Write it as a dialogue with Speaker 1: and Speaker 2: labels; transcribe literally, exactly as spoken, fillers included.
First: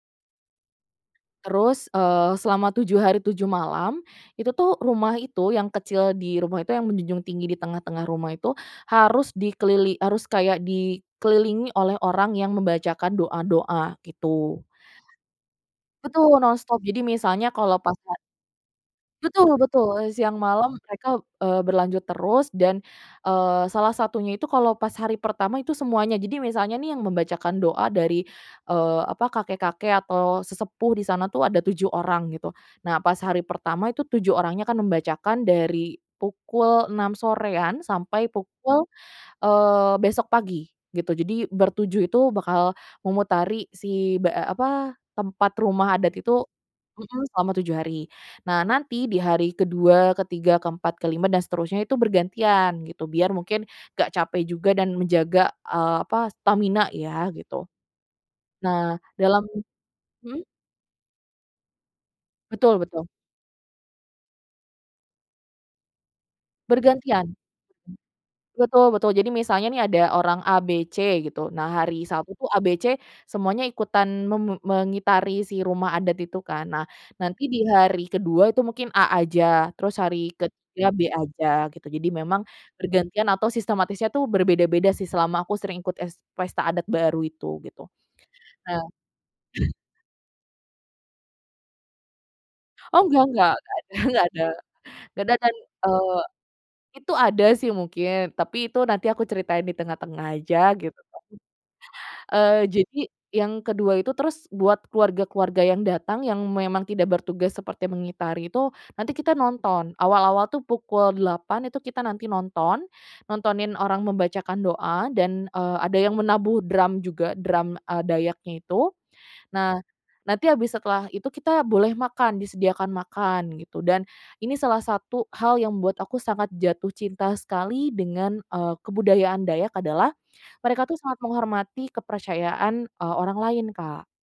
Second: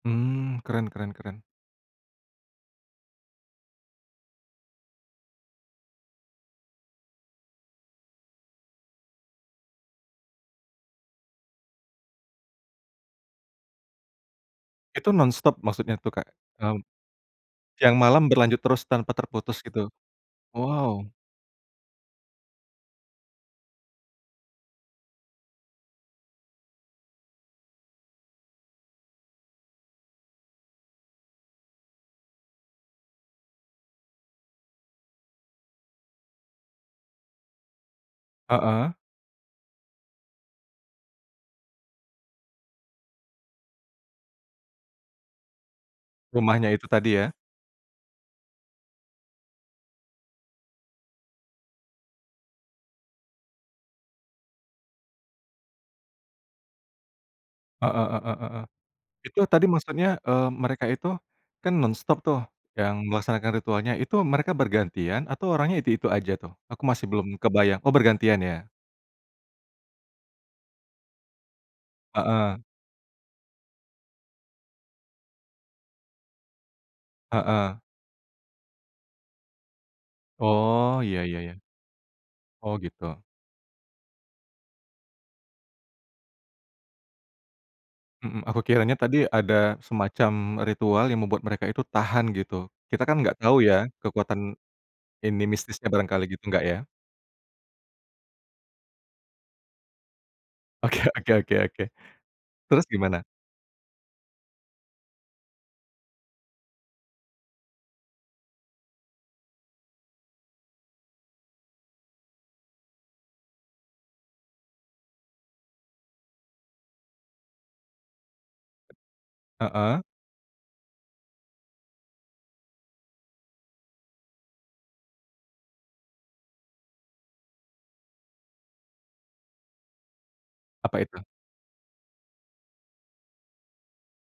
Speaker 1: Mmm, keren keren keren.
Speaker 2: Terus, eee, selama tujuh hari, tujuh malam, itu tuh rumah itu yang kecil di rumah itu yang menjunjung tinggi di tengah-tengah rumah itu, harus dikelili harus kayak di kelilingi oleh orang yang membacakan doa-doa, gitu.
Speaker 1: Itu nonstop maksudnya tuh Kak?
Speaker 2: Betul nonstop,
Speaker 1: Mmm.
Speaker 2: jadi misalnya kalau pas
Speaker 1: Yang
Speaker 2: ha
Speaker 1: malam berlanjut terus tanpa
Speaker 2: Betul
Speaker 1: terputus gitu?
Speaker 2: betul, siang malam
Speaker 1: Wow.
Speaker 2: mereka, eee, berlanjut terus dan, eee, salah satunya itu kalau pas hari pertama itu semuanya jadi misalnya nih yang membacakan doa dari, eee, apa, kakek-kakek atau sesepuh di sana tuh ada tujuh orang gitu, nah pas hari pertama itu tujuh orangnya akan membacakan dari pukul enam sorean sampai pukul
Speaker 1: Heeh.
Speaker 2: eee, besok pagi gitu, jadi bertujuh itu bakal memutari si tempat be a apa tempat rumah adat itu
Speaker 1: Rumahnya itu tadi
Speaker 2: mhm,
Speaker 1: ya.
Speaker 2: selama tujuh hari. Nah nanti di hari kedua, ketiga, keempat, kelima dan seterusnya itu bergantian gitu biar mungkin gak capek juga dan menjaga, eee, apa stamina ya gitu.
Speaker 1: Heeh heeh heeh.
Speaker 2: Nah
Speaker 1: Itu
Speaker 2: dalam
Speaker 1: tadi maksudnya,
Speaker 2: mhm?
Speaker 1: eee, mereka itu kan nonstop tuh
Speaker 2: Betul
Speaker 1: yang
Speaker 2: betul.
Speaker 1: melaksanakan ritualnya, itu mereka bergantian atau orangnya itu-itu aja tuh? Aku masih belum
Speaker 2: Bergantian.
Speaker 1: kebayang. Oh bergantian ya.
Speaker 2: Betul betul jadi misalnya nih ada orang A, B, C gitu nah hari Sabtu tuh A,
Speaker 1: Heeh.
Speaker 2: B, C semuanya ikutan me me mengitari si rumah adat itu kan, nah nanti di
Speaker 1: Heeh.
Speaker 2: hari kedua itu mungkin A aja, terus hari ketiga B
Speaker 1: Oh ya ya
Speaker 2: aja,
Speaker 1: ya.
Speaker 2: gitu jadi memang
Speaker 1: Oh gitu.
Speaker 2: bergantian atau sistematisnya tuh berbeda-beda sih selama aku sering ikut es pesta adat baru itu gitu.
Speaker 1: Mhm, aku
Speaker 2: Nah
Speaker 1: kiranya tadi ada semacam ritual yang membuat mereka itu tahan gitu. Kita
Speaker 2: Oh
Speaker 1: kan
Speaker 2: nggak
Speaker 1: enggak
Speaker 2: nggak,
Speaker 1: tahu
Speaker 2: nggak
Speaker 1: ya
Speaker 2: ada nggak ada.
Speaker 1: kekuatan
Speaker 2: Nggak ada
Speaker 1: ini
Speaker 2: kan,
Speaker 1: mistisnya
Speaker 2: eee
Speaker 1: barangkali gitu, enggak ya?
Speaker 2: itu ada sih mungkin, tapi itu nanti aku ceritain di tengah-tengah aja gitu
Speaker 1: Oke
Speaker 2: kan.
Speaker 1: oke oke oke,
Speaker 2: Eee,
Speaker 1: terus
Speaker 2: jadi
Speaker 1: gimana?
Speaker 2: yang kedua itu, terus buat keluarga-keluarga yang datang yang memang tidak bertugas seperti mengitari itu, nanti kita nonton. Awal-awal tuh pukul delapan itu kita nanti nonton, nontonin orang membaca doa dan, eee, ada yang menabuh drum juga, drum, eee, Dayaknya itu. Nah,
Speaker 1: Heeh.
Speaker 2: nanti habis setelah itu kita boleh makan, disediakan makan gitu. Dan ini salah satu hal yang membuat aku sangat jatuh cinta sekali dengan, eee, kebudayaan Dayak adalah mereka
Speaker 1: Apa
Speaker 2: tuh
Speaker 1: itu?
Speaker 2: sangat menghormati kepercayaan, eee, orang lain, Kak.